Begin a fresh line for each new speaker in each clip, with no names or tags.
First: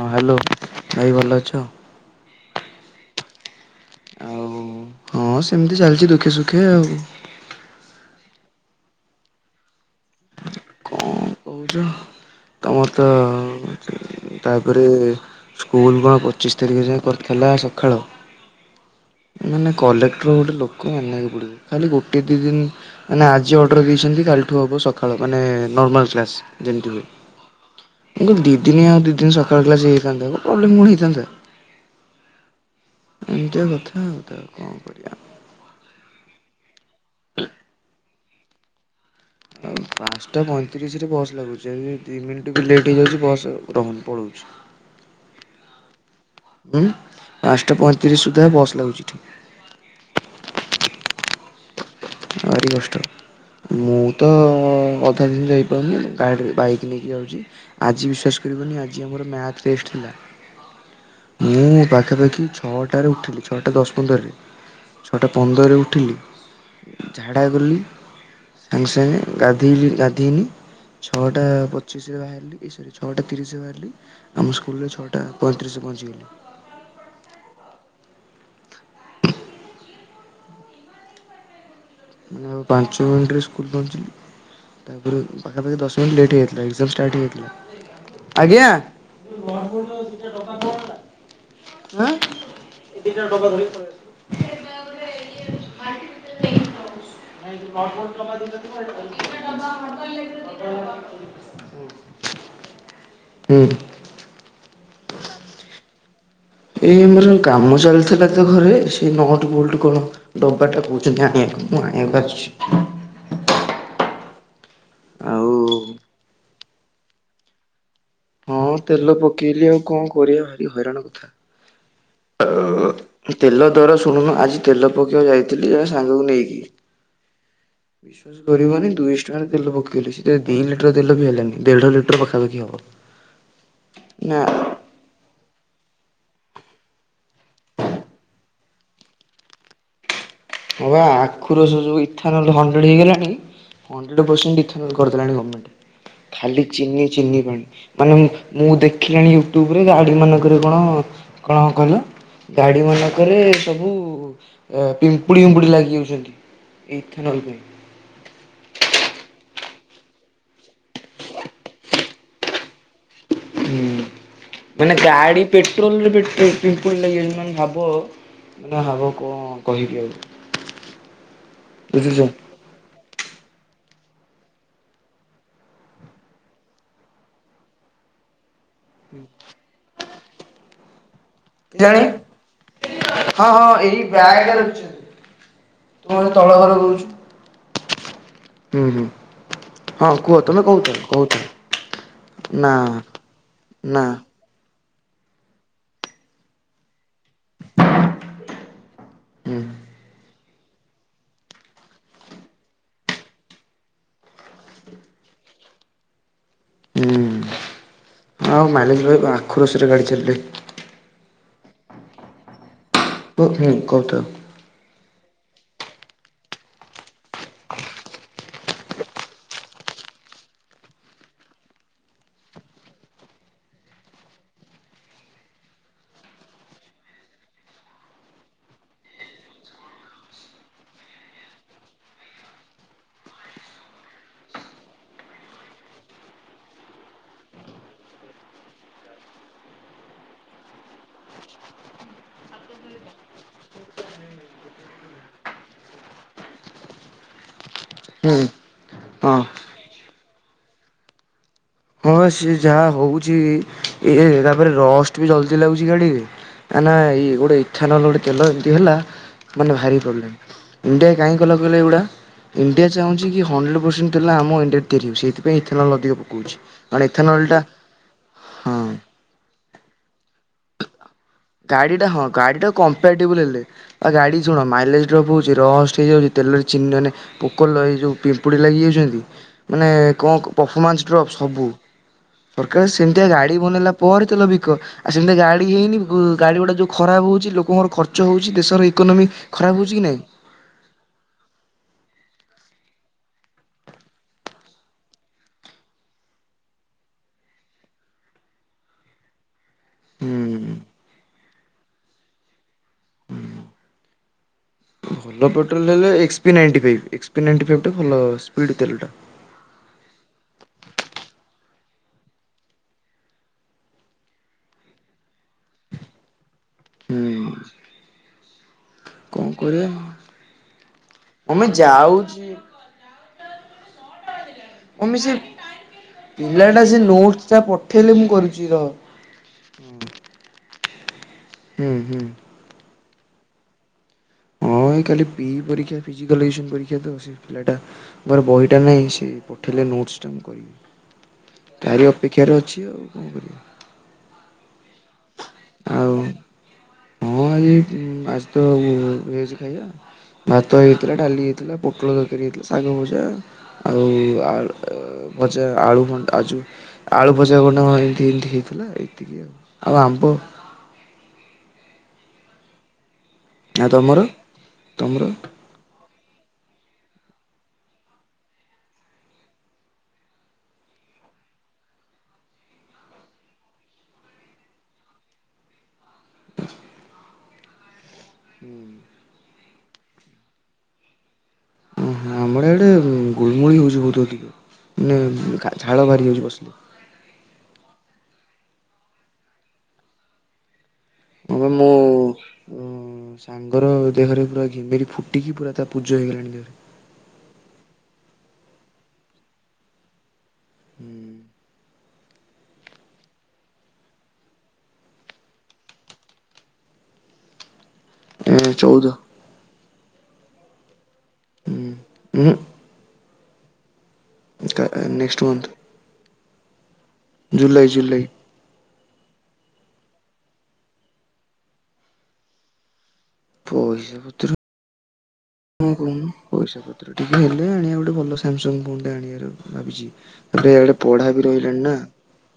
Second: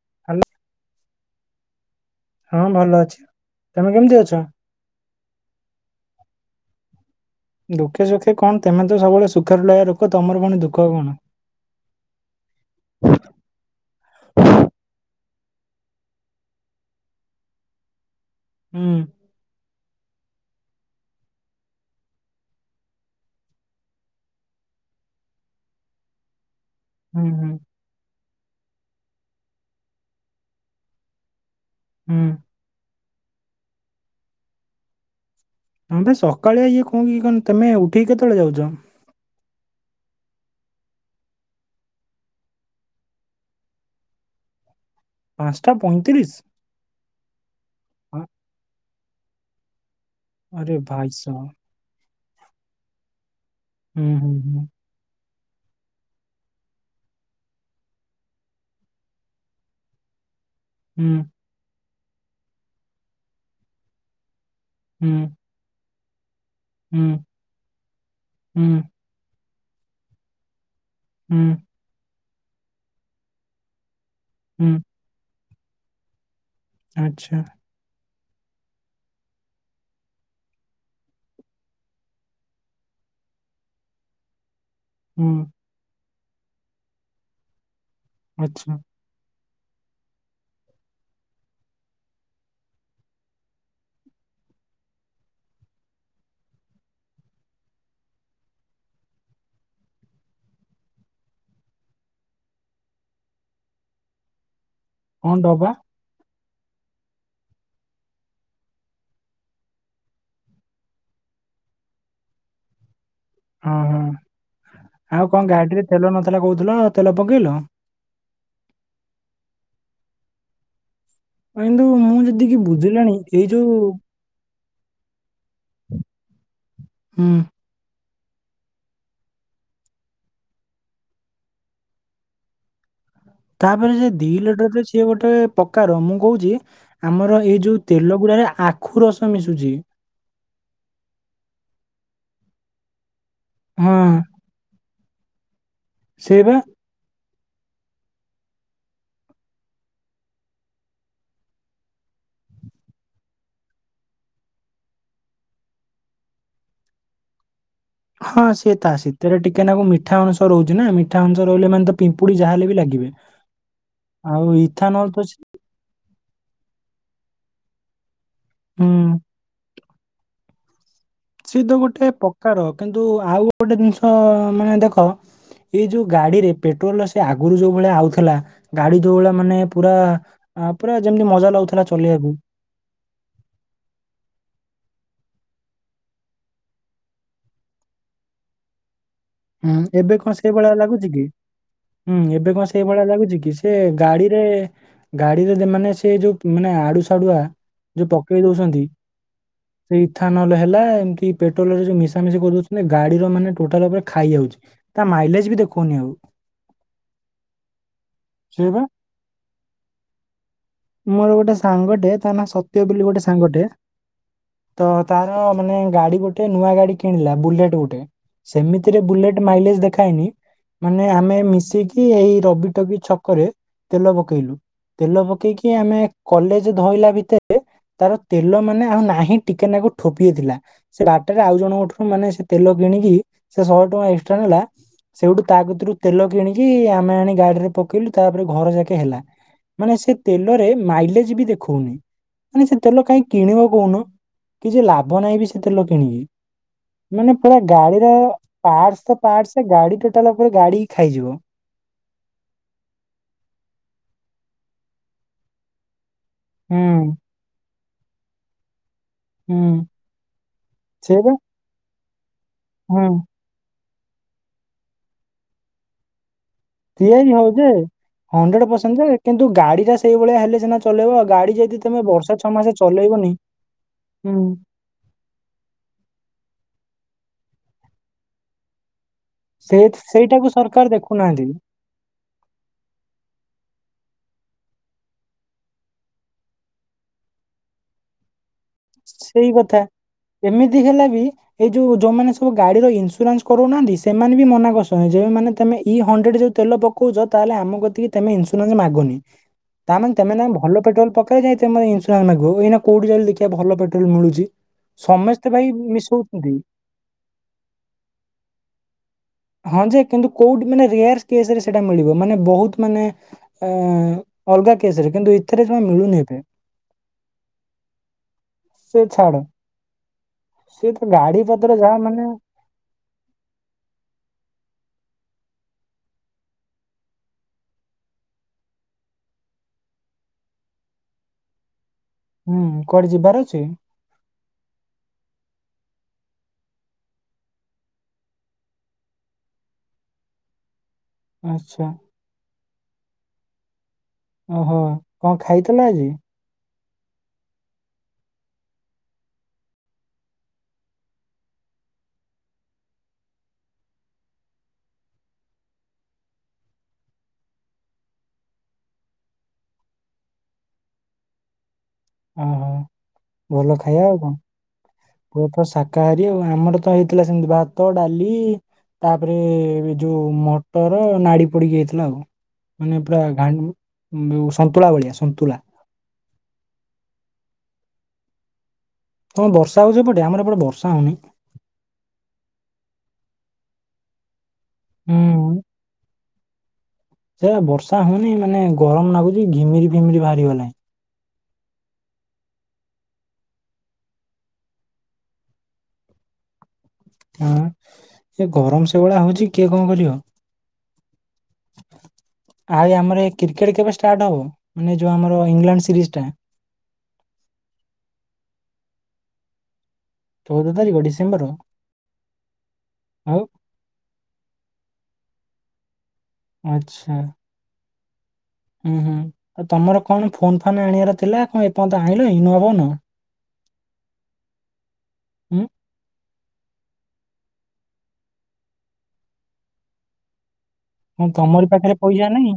ହଁ hello
hello
ଭାଇ ଭଲ ଅଛ।
ହଁ ଭଲ ଅଛି। ତମେ କେମିତି ଅଛ?
ଆଉ ହଁ ସେମିତି ଚାଲିଛି ଦୁଃଖେ ସୁଖେ ଆଉ।
ଦୁଃଖେ ସୁଖେ କଣ ତମେ ତ ସବୁବେଳେ ସୁଖରେ ରଇଆ ଲୋକ ତମର ପୁଣି ଦୁଃଖ କଣ?
କହୁଛ ତମର ତ ତାପରେ ସ୍କୁଲ କଣ ପଚିଶ ତାରିଖ ଯାଏ କରିଥିଲା ସକାଳ।
ହୁଁ।
ମାନେ କଲେକ୍ଟର ଗୋଟେ ଲୋକ ମାନିବାକୁ ପଡିବ ଖାଲି ଗୋଟେ ଦି ଦିନ ମାନେ ଆଜି ଅର୍ଡର ଦେଇଛନ୍ତି କାଲିଠୁ ହବ ସକାଳ ମାନେ ନର୍ମାଲ କ୍ଲାସ୍ ଯେମିତି ହୁଏ।
ହୁଁ ହୁଁ।
କିନ୍ତୁ ଦିଇ ଦିନିଆ ଆଉ ଦୁଇ ଦିନ ସକାଳ କ୍ଲାସ ହେଇଯାଇଥାନ୍ତା ପ୍ରୋବ୍ଲେମ୍ କଣ ହେଇଥାନ୍ତା।
ହୁଁ।
ଏମିତିଆ କଥା ଆଉ ତ ଆଉ କଣ କରିବା?
ହଁ ଭାଇ ସକାଳିଆ ଇଏ କଣ ଇଏ କଣ ତମେ ଉଠିକି କେତେବେଳେ ଯାଉଛ?
ଆଉ। ପାଞ୍ଚଟା ପଇଁତିରିଶ ରେ ବସ୍ ଲାଗୁଛି ଦି ମିନିଟ ବି ଲେଟ୍ ହେଇଯାଉଛି ବସ୍ ରହୁନି ପଳଉଛି।
ପାଞ୍ଚଟା ପଇଁତିରିଶ।
ହୁଁ ପାଞ୍ଚଟା
ଆ
ପଇଁତିରିଶ ସୁଦ୍ଧା ବସ୍ ଲାଗୁଛି ଠିକ।
ଆରେ ଭାଇ ସା।
ଭାରି କଷ୍ଟ ମୁଁ
ହୁଁ
ତ
ହୁଁ ହୁଁ।
ଚାଲିଲି ଯାଇପାରୁନି ମୁ ଗାଡ଼ିରେ ବାଇକ୍ ନେଇକି ଯାଉଛି। ଆଜି ବିଶ୍ୱାସ କରିବନି ଆଜି ଆମର ମ୍ୟାଥ ଟେଷ୍ଟ ଥିଲା।
ହୁଁ।
ମୁଁ ପାଖାପାଖି ଛଅଟାରେ ଉଠିଲି ଛଅଟା ଦଶ ପନ୍ଦରରେ
ହୁଁ
ଛଅଟା ପନ୍ଦରରେ ଉଠିଲି।
ହୁଁ
ଝାଡ଼ା ଗଲି
ହୁଁ
ସାଙ୍ଗେ ସାଙ୍ଗେ ଗାଧେଇଲି ଗାଧେଇନି।
ହୁଁ
ଛଅଟା ପଚିଶରେ ବାହାରିଲି ଛଅଟା ତିରିଶରେ ବାହାରିଲି ଆମ
ହୁଁ
ସ୍କୁଲରେ ଛଅଟା ପଇଁତିରିଶି ରେ ପହଞ୍ଚିଗଲି।
ଆଛା।
ମାନେ ଆଉ ପାଞ୍ଚ ମିନିଟରେ ସ୍କୁଲ ପହଞ୍ଚିଲି ତାପରେ
ହୁଁ।
ପାଖାପଖି ଦସ ପ ଲେଟ୍ ହେଇାଇଥିଲା ଏଜାମ ଷ୍ଟାର୍ଟ ହେଇଯାଇଥିଲା ଆଜ୍ଞା।
ଆଚ୍ଛା
[inaudible] [inaudible] [inaudible] [inaudible] ହୁଁ।
[inaudible]
ଏଇ ଆମର କାମ ଚାଲିଥିଲା ତ ଘରେ ସେଇ ନଟ ବୋଲ୍ଟ କଣ ଢବାଟା କହୁଚନ୍ତି ଆଣିବାକୁ ମୁଁ ଆଣିବାକୁ ଆସିଛି।
ଓ ହଁ ଆଉ କଣ ଗାଡ଼ିରେ ତେଲ ନଥିଲା କହୁଥିଲ ତେଲ ପକେଇଲ।
ହଁ ତେଲ ପକେଇଲି ଆଉ କଣ କରିବା ଭାରି ହଇରାଣ କଥା।
ହଁ ଇନ୍ଦୁ ମୁଁ ଜେତିକି ବୁଝିଲିଣି ଏଇ ଯୋଉ
ଶୁଣୁନ ଆଜି ତେଲ ପକାଇବାକୁ ଯାଇଥିଲି ଜଣେ ସାଙ୍ଗକୁ ନେଇକି
ହୁଁ।
[inaudible] ଶ୍ କରିବନି ଦୁଇଶଟଙ୍କାରେ ତେଲ ପକେଇଲି ସେଥିରେ ଦୁଇ ଲିଟର ତେଲ ବି ହେଲାନି ଦେଢ଼ ଲିଟର ପାଖାପାଖି ହବ। [inaudible]
ତାପରେ ସେ ଦି
ନା
ଲିଟରରେ ତ ସିଏ ଗୋଟେ ପକାର ମୁଁ କହୁଛି ଆମର ଏଇ ଯୋଉ ତେଲ ଗୁରାଏ ଆଖୁ ରସ ମିଶୁଛି।
ହଁ ବା ଆଖୁ ରସ ଯୋଉ
ହଁ
[unintelligible] [unintelligible]
ସେଇ ବା
ଖାଲି ଚିନି ଚିନି ପାଣି ମାନେ ମୁଁ ମୁଁ ଦେଖିଲାଣି ୟୁଟ୍ୟୁବରେ ଗାଡ଼ି ମାନଙ୍କରେ କଣ? ଗାଡ଼ି ମାନଙ୍କରେ ସବୁ ଅ ପିମ୍ ପୁୁଡ଼ି ଉୁମ୍ପୁଡ଼ି ଲାଗିଯାଉଛନ୍ତି ଏଇ ଥୋନଲ୍ ପାଇଁ।
ହଁ ସିଏ ତା ସିତେରେ ଟିକେ ନାଗୁ ମିଠା ଅଂଶ ରହୁଛି ନା ମିଠା ଅଂଶ ରହିଲେ ମାନେ ତ ପିମ୍ପୁଡ଼ି ଯାହା ହେଲେ ବି ଲାଗିବେ।
ହୁଁ
ଆଉ
ମାନେ
ଇଥାନଲ ତ
ଗାଆଡ଼ି
ସେ-
ପେଟ୍ରୋଲରେ ପିଟ ପି ପିମ୍ପୁଡ଼ି ଲାଗିଯାଇଛନ୍ତି ମାନେ ଭାବ ମାନେ
ହୁଁ
ହାବ କଣ କହିବି ଆଉ?
ସିଏ ତ ଗୋଟେ
ବୁଝୁଛ।
ପ୍ରକାର କିନ୍ତୁ ଆଉ ଗୋଟେ ଜିନିଷ ମାନେ ଦେଖ ଏଇ ଯୋଉ ଗାଡ଼ିରେ ପେଟ୍ରୋଲ ସେ ଆଗୁରୁ ଯୋଉ ଭଳିଆ ଆଉଥିଲା ଗାଡ଼ି ଦୋଓଳା ମାନେ ପୁରା ଆ ପୁରା ଯେମିତି ମଜା ଲା
ଜାଣି ହଁ ହଁ ଏଇ ବ୍ୟାଗ୍ ଟା ରଖିଛନ୍ତି। ତମ ଏ ତଳ ଘର ରହୁଛୁ।
ହୁଁ ଏବେ କଣ ସେଇଭଳିଆ ଲାଗୁଛି କି? ହୁଁ ଏବେ କଣ
ନା
ସେଇ ଭଳିଆ ଲାଗୁଛି କି ସିଏ
ନା
ଗାଡ଼ିରେ ମାନେ ଆଡ଼ୁ ସାଡ଼ୁଆ ଯୋଉ ପକେଇ ଦଉଛନ୍ତି
ହୁଁ
ସେଇ ନହେଲେ ହେଲା ଏମିତି ପେଟ୍ରୋଲରେ ଯୋଉ ମିଶା ମିଶି କରିଦଉଛନ୍ତି ଗାଡ଼ି ର ମାନେ ଟୋଟାଲ ଉପରେ ଖାଇଯାଉଛି ତା ମାଇଲେଜ ବି ଦେଖଉନି ଆଉ।
ହୁଁ
ସେ
ଆଉ
ବା
ମାଇଲେଜ [unintelligible] ଆଖୁ ରସରେ ଗାଡ଼ି ଚାଲିଲେ।
ମୋର ଗୋଟେ ସାଙ୍ଗଟେ ତା ନା ସତ୍ୟ ବୋଲି ଗୋଟେ ସାଙ୍ଗଟେ
ହୁଁ କହୁଥାଅ
ତ ତାର ମାନେ ଗାଡ଼ି ଗୋଟେ ନୂଆ ଗାଡ଼ି କିଣିଲା ବୁଲେଟ୍ ଗୋଟେ ସେମି ତି ରେ ବୁଲେଟ୍ ମାଇଲେଜ ଦେଖାଏନି। ମାନେ ଆମେ ମିଶିକି ଏଇ ରବି ଟବି ଛକରେ ତେଲ ପକେଇଲୁ। ତେଲ ପକେଇକି ଆମେ କଲେଜ ଧଇଲା ଭିତେରେ ତାର ତେଲ ମାନେ ଆଉ ନାହିଁ ଟିକେ ନାଗୁ ଠୋପିଏଥିଲା। ସେ ବାଟରେ ଆଉ ଜଣଙ୍କଠୁ ମାନେ ସେ ତେଲ କିଣିକି ସେ ଶହେ ଟଙ୍କା ଏକ୍ସଟ୍ରା ନେଲା। ସେଇଠୁ ତା କତିରୁ ତେଲ କିଣିକି ଆମେ ଆଣି ଗାଡ଼ିରେ ପକେଇଲୁ ତାପରେ ଘର ଯାକେ ହେଲା। ମାନେ ସେ ତେଲରେ ମାଇଲେଜ ବି ଦେଖଉନି। ମାନେ ସେ ତେଲ କାହିଁ କିଣିବ କହୁନ କିଛି ଲାଭ ନାହିଁ ବି ସେ ତେଲ କିଣିକି। ମାନେ ପୁରା ଗାଡ଼ିର
ହୁଁ
ଆଡ୍ସ
ହଁ
ପାଟ୍ସ ଗାଡ଼ି ଟୋଟାଲ ପୁରରା ଗାଡ଼ି ହୀ ଖାଇଯିବ।
ହଁ ହଁ ସିଏ ଯାହା ହଉଛି ଇଏ ତାପରେ ରଷ୍ଟ ବି ଜଲଦି ଲାଗୁଛି ଗାଡ଼ିରେ ନା ନାଁ
ହୁଁ
ଏଇ ଗୋଟେ ଇଠା ଗୋଟେ ତେଲ ଏମିତି ହେଲା ମାନେ
ହୁଁ।
ଭାରି ପ୍ରୋବ୍ଲେମ ଇଣ୍ଡିଆ
ସେଇବା
କାଇଁ କହିଁଲ? ମାନେ ଏଗୁଡ଼ା ଇଣ୍ଡିଆ
ହୁଁ
ଚାହୁଚି କି ହଣ୍ଡ୍ରେଡ ପରସେଣ୍ଟ ତେଲ ଆମ ଇଣ୍ଡିଆରେ ତିଆରି ହଉଛି ସେଇଥିପାଇଁ ଇଥାନଏଲ ଅଧିକ ପକଉଛି।
ତିଆରି ହଉଚି ଯେ ହଣ୍ଡ୍ରେଡ
ହଁ
ପରସେଣ୍ଟ ଯେ କିନ୍ତୁ ଗାଡି ଟା ସେଇଭଳିଆ ହେଲେ ସିନା ଚଲେଇବ ଗାଡି। ଯଦି
ଗାଡି
ତମେ
ଟା ହଁ
ବର୍ଷେ ଛଅ
ଗାଡି ଟା
ମାସ ଚଲେଇବନି
କମ୍ପାଟିବଲ ହେଲେ ଆଉ
ହୁଁ।
ଗାଡି ଶୁଣ ମାଇଲେଜ। ଗ୍ରୁପ ହଉଛି ରଷ୍ଟ ହେଇଯାଉଛି ତେଲରେ ଚିନି ମାନେ ପୋକ ଏଇ ଯେଉଁ ପିମ୍ପୁଡ଼ି ଲାଗିଯାଉଛନ୍ତି।
ସେ
ମାନେ କଁ
ସେଇଟାକୁ ସରକାର
ପଫମାନ୍ସ୍ ଡ୍ରପ୍
ଦେଖୁନାହାନ୍ତି।
ସବୁ। ସରକାର ସେମିତିଆ ଗାଡି ବନେଇଲା ପରେ ତେଲ ବିକ ଆଉ ସେମିତିଆ ଗାଡି ହେଇନି। ଗାଡ଼ି ଗୁଡ଼ା ଯୋଉ ଖରାପ ହଉଛି ଲୋକଙ୍କର ଖର୍ଚ୍ଚ ହଉଛି ଦେଶର ଇକନୋମି
ସେଇ
ଖରାପ
କଥା
ହେଉଛି କି ନାଇଁ।
ଏମିତି ହେଲେ ବି। ଏଇ ଯୋଉ ଯୋଉମାନେ ସବୁ ଗାଡିର ଇନ୍ସୁରାନ୍ସ କରଉ ନାହାନ୍ତି ସେମାନେ ବି ମନା କରୁଛନ୍ତି ଯୋଉ ମାନେ ତମେ ଇ ହଣ୍ଡ୍ରେଡ ଯୋଉ। ତେଲ ପକଉଛ ତାହେଲେ ଆମ କତିକି ତମେ ଇନ୍ସୁରାନ୍ସ ମାଗନି। ତା ମାନେ ତମେ ଏଇନା ଭଲ ପଟ୍ରୋଲ ପକେଇବ ଯାଇଁ ତମେ ଇନ୍ସୁରାସ ମାଗିବ ଏଇନା କୋଉଠି ଚାଇଲୁ ଦେଖିବା ଭଲ ପେ ପେଟ୍ରୋଲ ମୁଳୁଚି।
ଭଲ ପେଟ୍ରୋଲ ହେଲେ X P ninety five X P ninety five ଟା ଭଲ ସ୍ପିଡ୍ ତେଲଟା।
ହଁ ଯେ କିନ୍ତୁ କୋଉଠି ମାନେ ରେଆର କେସରେ ସେଟା ମିଳିବ ମାନେ ବହୁତ ମାନେ। ଆଁ ଅଲଗା କେସ ରେ କିନ୍ତୁ ଇଥେରେ ଯମା ମିଳୁନି ଏବେ।
ହୁଁ
ସେ ଛାଡ
କଁ
ସେ ତ ଗାଡି
କରିବା।
ପତ୍ର ଯାହା ମାନେ
[unintelligible] [unintelligible] ହୁଁ। ହୁଁ ହୁଁ।
ହୁଁ କୁଆଡେ ଯିବାର ଅଛି।
ହଁ ଏଇ କାଲି ପି ପରୀକ୍ଷା ଫିଜିକାଲିସନ ପରୀକ୍ଷା ତ ସେ। ପିଲାଟା ମୋ ପାଖରେ ବହିଟା ନାହିଁ ସେ ପଠେଇଲେ ନୋଟ୍ସ ଟା ମୁଁ କରିବି।
ଆଚ୍ଛା।
ତାରି ଅପେକ୍ଷାରେ ଅଛି ଆଉ କଣ କରିବା।
ଓହୋ କଁ ଖାଇଥିଲ ଆଜି।
ଆଉ ହଁ ଆଜି ଆଜି ତ ଭେଜ ଖାଇବା। ଭାତ ହେଇଥିଲା ଡାଲି ହେଇଥିଲା ପୋଟଳ ଦରକାରୀ ହେଇଥିଲା ଶାଗଭଜା। ଆଉ ଆଳୁ ଭଜା ଆଳୁ ଭଣ୍ଡା ଆ ଯୋଉ। ଆଳୁ ଭଜା ଭଣ୍ଡା କଁ ଏମତି ଏମତି ହେଇଥିଲା ଏତିକି ଆଉ ଆଉ ଆମ୍ବ।
ଓହୋ ଭଲ ଖାଇବା ଆଉ କଁ
ତମର?
ପୁରା ତ ସା କାହାରି ଆଉ ଆମର ତ ହେଇଥିଲା ସେମିତି ଭାତ ଡାଲି। ତାପରେ ଏ ଯୋଉ ମଟର ନାଡି ପୋଡିିକି ହେଇଥିଲା ଆଉ। ମାନେ ପୁରା ଘା ସନ୍ତୁଳା ଭଳିଆ ସନ୍ତୁଳା।
ହୁଁ।
ତମର ବର୍ଷା ହଉଚି ସେଏଟେ ଆମର ଏପଟେ ବର୍ଷା ହଉନି।
ହୁଁ ହୁଁ ଆମର ଇଆଡେ ଗୁଳୁ ଗୁଳି ହଉଛି ବହୁତ ଅଧିକ ମାନେ ଝାଳ ବାହାରି ଯାଉଛି ବସିଲେ।
ସେୟ ବା ବର୍ଷା ହଉନି ମାନେ ଗରମ ଲାଗୁଛି ଘିମିରି ଫିମିରି ବାହାରି ଗଲାଣି।
ହଁ ବା ମୋ‌ ଉଁ। ଉଁ ସାଙ୍ଗର ଦେହରେ ପୁରା ଘିମିରି ଫୁଟିକି ପୁରା ତା ପୂଜ ହେଇଗଲାଣି ଦେହରେ।
ହଁ ଏ ଗରମ ସେଇଭଳିଆ ହଉଛି କିଏ କଁ କରିବ।
ହୁଁ।
ଆଉ ଆମର କ୍ରିକେଟ୍ କେବେ ଷ୍ଟାର୍ଟ ହବ ମାନେ ଯଉ ଆମର ଇଂଲଣ୍ଡ ସିରିଜ ଟା।
ଉଁ ଚଉଦ।
ଚଉଦ ତାରିଖ ଡିସେମ୍ବର।
ହୁଁ ଉଁ।
ଆଉ।
Next month.
ଆଛା।
ଜୁଲାଇ ଜୁଲେଇ।
ହୁଁ ହୁଁ ଆଉ ତମର କଣ ଫୋନ ଫାନ୍ ଆଣିଆର ଥିଲା। କଣ ଏପନ୍ତ ଆଣି ଲଣି ନୁଆ ଫୋନ୍?
ପଇସା ପତ୍ର
ହୁଁ
ହଁ କହୁନୁ ପଇସା ପତ୍ର ଟିକେ ହେଲେ ଆଣିଆ ଗୋଟେ ଭଲ ସାମସଙ୍ଗ ଫୋନ୍ ଟେ ଆଣିଆ ର ଭାବିଛି। ବେଡ଼
ହଁ ତମରି ପାଖରେ ପଇସା ନାଇଁ।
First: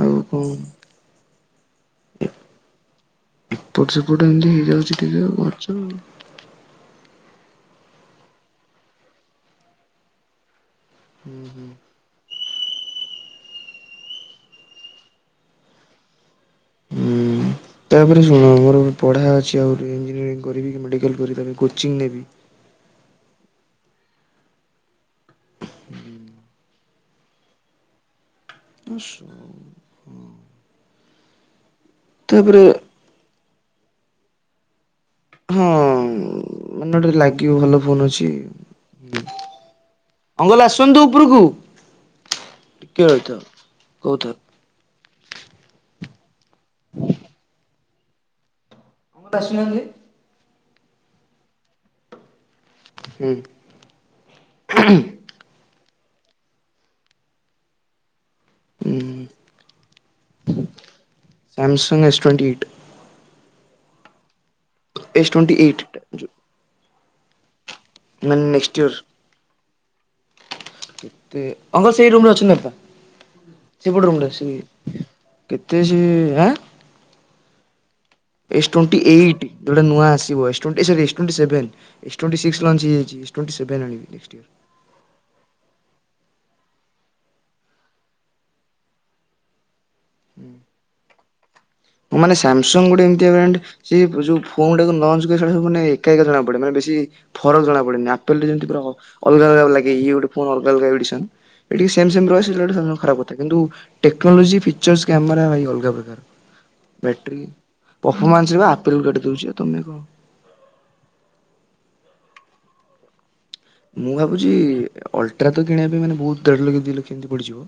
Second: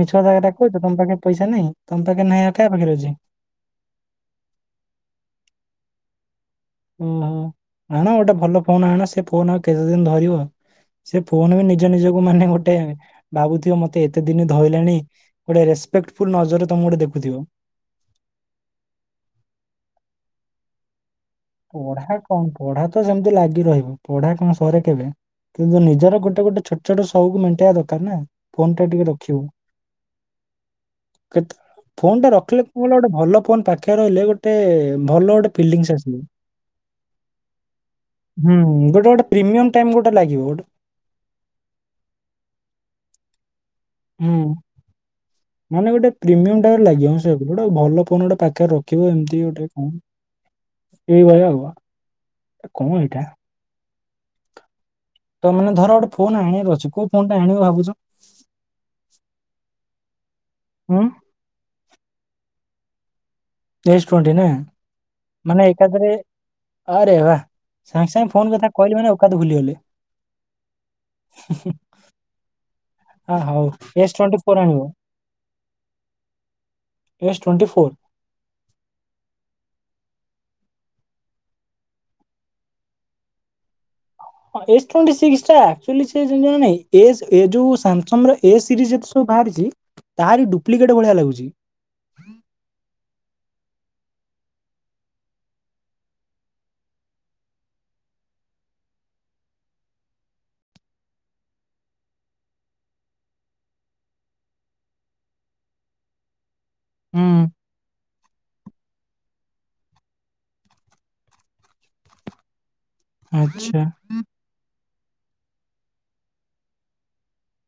ମିଛ
କଣ
କତାଅରା କହୁଚ ତମ୍ ପାଖେ ପଇସା ନାଇଁ ତମ୍ ପାକେ ନାଇଁ ଆଉ କା ପାଖରେ ଅଛି।
ଏପଟ ସେପଟ ଏମିତି ହେଇଯାଉଛି ଟିକେ ଆଉ ଖର୍ଚ୍ଚ ଆଉ।
ଓହୋ ଆଣ ଗୋଟେ ଭଲ ଫୋନ୍ ଆଣ ସେ ଫୋନ୍ ଆଉ କେତେଦିନ୍ ଧରିବ? ସେ
ହୁଁ
ଫୋନ୍ ବି
ହୁଁ
ନିଜ ନିଜକୁ ମାନେ ଗୋଟେ ଭାବୁଥିବ ମତେ ଏତେ ଦିନ ଧଇଲାଣି। ଗୋଟେ ରେସପେକ୍ଟଫୁଲ୍ ନଜରରେ ତମେ ଗୋଟେ ଦେଖୁଥିବ।
ତା ପରେ ଶୁଣ ମୋର ପଢା ଅଛି ଆହୁରି ଇଞ୍ଜିନିୟରିଂ କରିବି କି ମେଡିକାଲ୍ କରିପାରେ।
ପଢ଼ା କଣ ପଢ଼ା ତ ସେମିତି ଲାଗି ରହିବ ପଢ଼ା କଣ ସରେ କେବେ। କିନ୍ତୁ ନିଜର ଗୋଟେ ଗୋଟେ ଛୋଟ୍ ଛୋଟ ସଉକ୍ କୁ ମେଣ୍ଟେଇବା ଦରକାର ନା। ଫୋନ ଟା ଟିକେ
ସ
ରଖିବୁ।
ହଁ।
କେତେ ଫୋନ ଟା ରଖିଲେ କଣ ଗୋଟେ ଭଲ ଫୋନ୍ ପାଖରେ ରଇଲେ ଗୋଟେ ଭଲ ଗୋଟେ
ହଁ
ଫିଲିଙ୍ଗସ୍ ଆସିବ।
ମାନେ ଗୋଟେ ଲାଗିବ ଭଲ ଫୋନ୍ ଅଛି।
ହୁଁ ଗୋଟେ ଗୋଟେ ପ୍ରିମିୟମ୍ ଟାଇମ୍ ଗୋଟେ ଲାଗିବ। ଗୋଟେ
ଉନ୍ତୁ ଉପୁରୁକୁ ଟିକିଏ ରହିଥାଅ। କହୁଥାଅ।
ହୁଁ ମାନେ ଗୋଟେ ପ୍ରିମିୟମ୍ ଟାଇପ୍ ର ଲାଗିବ। ସେ ଗୋଟେ ଭଲ ଫୋନ୍ ଗୋଟେ ପାଖରେ ର ଦେଖିବ
ଅଙ୍କଲ୍
ଏମତି ଗୋଟେ
ଆସୁନାହାନ୍ତି।
କଣ? ଏଇ ଭଳିଆ ଆଉ କଣ ଏଇଟା?
ହୁଁ [inaudible]
ତ ମାନେ ଧର ଗୋଟେ ଫୋନ୍ ଆଣିବାର ଅଛି। କୋଉ ଫୋନ୍ ଟା ଆଣିବ ଭାବୁଛ?
ହୁଁ।
ହୁଁ।
Samsung S twenty eight.
S twenty ନା
ଏସ୍ ଟ୍ୱେଣ୍ଟି
ମାନେ
ଏଇଟ୍
ଏକାତରେ
ଯୋଉ
ଆରେ ବା। ସାଙ୍ଗ ସାଙ୍ଗେ
ମାନେ
ଫୋନ୍ କଥା
ନେକ୍ସଟ୍ ଇୟର୍।
କହିଲି ମାନେ, ଓକାତ୍ ଭୁଲିଗଲେ।
ଅଙ୍କଲ୍ ସେଇ ରୁମରେ ଅଛନ୍ତି ବାପା।
ଆ ହଉ
ସେପଟୁ
ଏସ୍
ରୁମ୍ ରେ
ଟ୍ୱେଣ୍ଟି ଫୋର୍ ଆଣିବ
ଆସିକି କେତେ ସେ ଆଁ
ଏଜସ୍ twenty four.
S twenty eight, ଯୋଉଟା ନୂଆ ଆସିବ। S twenty S twenty seven. S twenty six launch ହେଇ ଯାଇଚି। ଏସ୍ ଟ୍ୱେଣ୍ଟି ସେଭେନ୍ ଆଣିବି next year.
S twenty six ଟା ଏ ଯୋଉ ସାମ୍ସଙ୍ଗ ର ଏ ସିରିଜ୍ ଏକ୍ସ ଯୋଉ ବାହାରିଚି। ତା ରି ଡୁପ୍ଲିକେଟ୍ ଭଳିଆ ଲାଗୁଜି।
ମାନେ ସାମସଙ୍ଗ ଗୋଟେ ଏମିତିଆ ବ୍ରାଣ୍ଡ ସେ ଯୋଉ ଫୋନ୍ ଟାକୁ ଲଞ୍ଚ ସବୁ ମାନେ ଏକା ଏକା ଜଣା ପଡ଼େ। ମାନେ ବେଶୀ ଫରକ୍ ଜଣା ପଡ଼େନି ଆପଲ୍ ରେ ଯେନ୍ତି ପୂରା ଅଲଗା ଅଲଗା ଲାଗେ। ଇଏ ଗୋଟେ ଫୋନ୍ ଅଲଗା ଅଲଗା ଏଡ଼ିସନ୍। ଏ ଟିକେ ସେମ୍ ସେମ୍ ରଏ ସିଲେକ୍ଟ ସନ ଖରାପ କର୍ ଥାଏ। କିନ୍ତୁ ଟେକ୍ନୋଲୋଜି ଫିଚର୍ସ କ୍ୟାମେରା ଭାଇ ଅଲଗା ପ୍ରକାର। ବେଟ୍ରି
ହୁଁ
ପଫମାନ୍ସରେ ବା ଆପେଲ କୁକାଟି ଦଉଚି ଦେଉଚି ତମେ କଣ।
ଆଚ୍ଛା।
ଜି, ଅଲଟ୍ରା ତ କିଣିବା ପାଇଁ ମାନେ ବହୁତ ଦେଢ଼ ଲକ୍ଷ୍ୟ ଦିି ଲକ୍ଷ୍ୟ ଏମିତି ପଡ଼ିଯିବ।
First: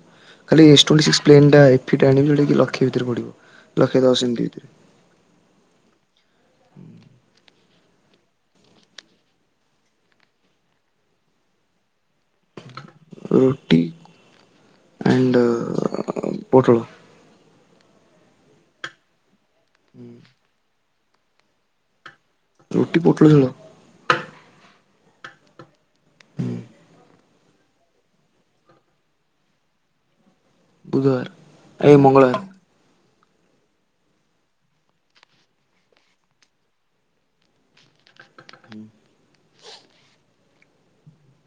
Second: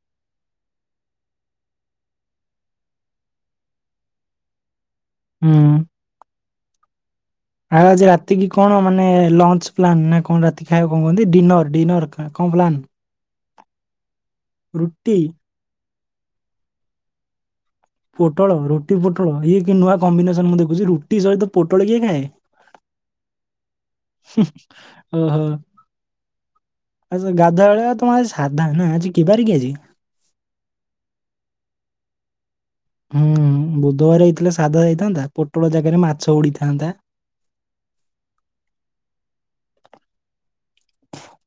ଖାଲି ଏସ୍ ଟ୍ୱେଣ୍ଟି ସିକ୍ସ ପ୍ଲେନ୍ଟା ଏଫିଟା ଆଣିବି ଯେଉଁଟାକି ଲକ୍ଷେ ଭିତେରେ ପଡ଼ିବ। ଲକ୍ଷେ ଦଶ ଏମିତି ଭିତେରେ।
ହୁଁ। ଆଉ ଆଜି ରାତି କିି କଣ ମାନେ ଲଞ୍ଚ ପ୍ଲାନ୍, ନା କଣ ରାତି ଖାଇବା କଣ କହନ୍ତି ଡିନର୍ ଡିନର୍ କଣ ପ୍ଲାନ୍?
ରୁଟି
ରୁଟି
ଆଣ୍ଡ ପୋଟଳ
ପୋଟଳ ରୁଟି ପୋଟଳ ଇଏ କି ନୂଆ କମ୍ବିନେସନ ମୁଁ ଦେଖୁଚି ରୁଟି ସହିତ ପୋଟଳ କିଏ ଖାଏ?
ରୁଟି, ପୋଟଳ ଝୋଳ।
ହୁଁ ଓହୋ।
[unintelligible]
ଆଛା ଗାଧୁଆବୋଳିଆ ତମ ଆଜି ସାଧା ନା! ଆଜି କିବାରେ କି ଆଜି?
ବୁଧବାର ଆଏ ମଙ୍ଗଳବାର
ହୁଁ ବୁଧବାର ହେଇଥିଲେ ସାଧା ହେଇଥାନ୍ତା ପୋଟଳ ଜାଗାରେ ମାଛ ଉଡିଥାନ୍ତା।
ହୁଁ।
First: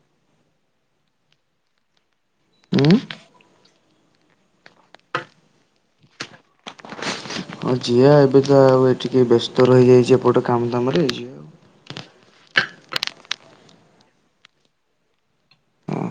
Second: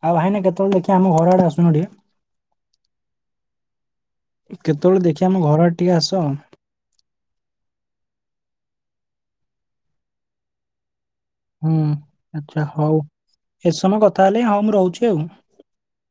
ଆଉ ଭାଇନା କେତେବେଳେ ଦେଖିଆ ଆମ ଘରଆଡେ ଆସୁନ ଟିକେ।
ଉଁ
କେତେବେଳେ ଦେଖିଆ ଆମ ଘରଆଡେ ଟିକେଆସ।
ହଁ ଯିିବା ଏବେତ ଆଉ ଏ ଟିକେ ବ୍ୟସ୍ତ ରହିଯାଇଚି ଏପଟ କାମ ଦାମରେ ଯିବା
ହୁଁ ଆଛା ହଉ ଏତେ ସମୟ କଥା ହେଲି ହଁ ମୁଁ ରହୁଚି ଆଉ।
ହଁ।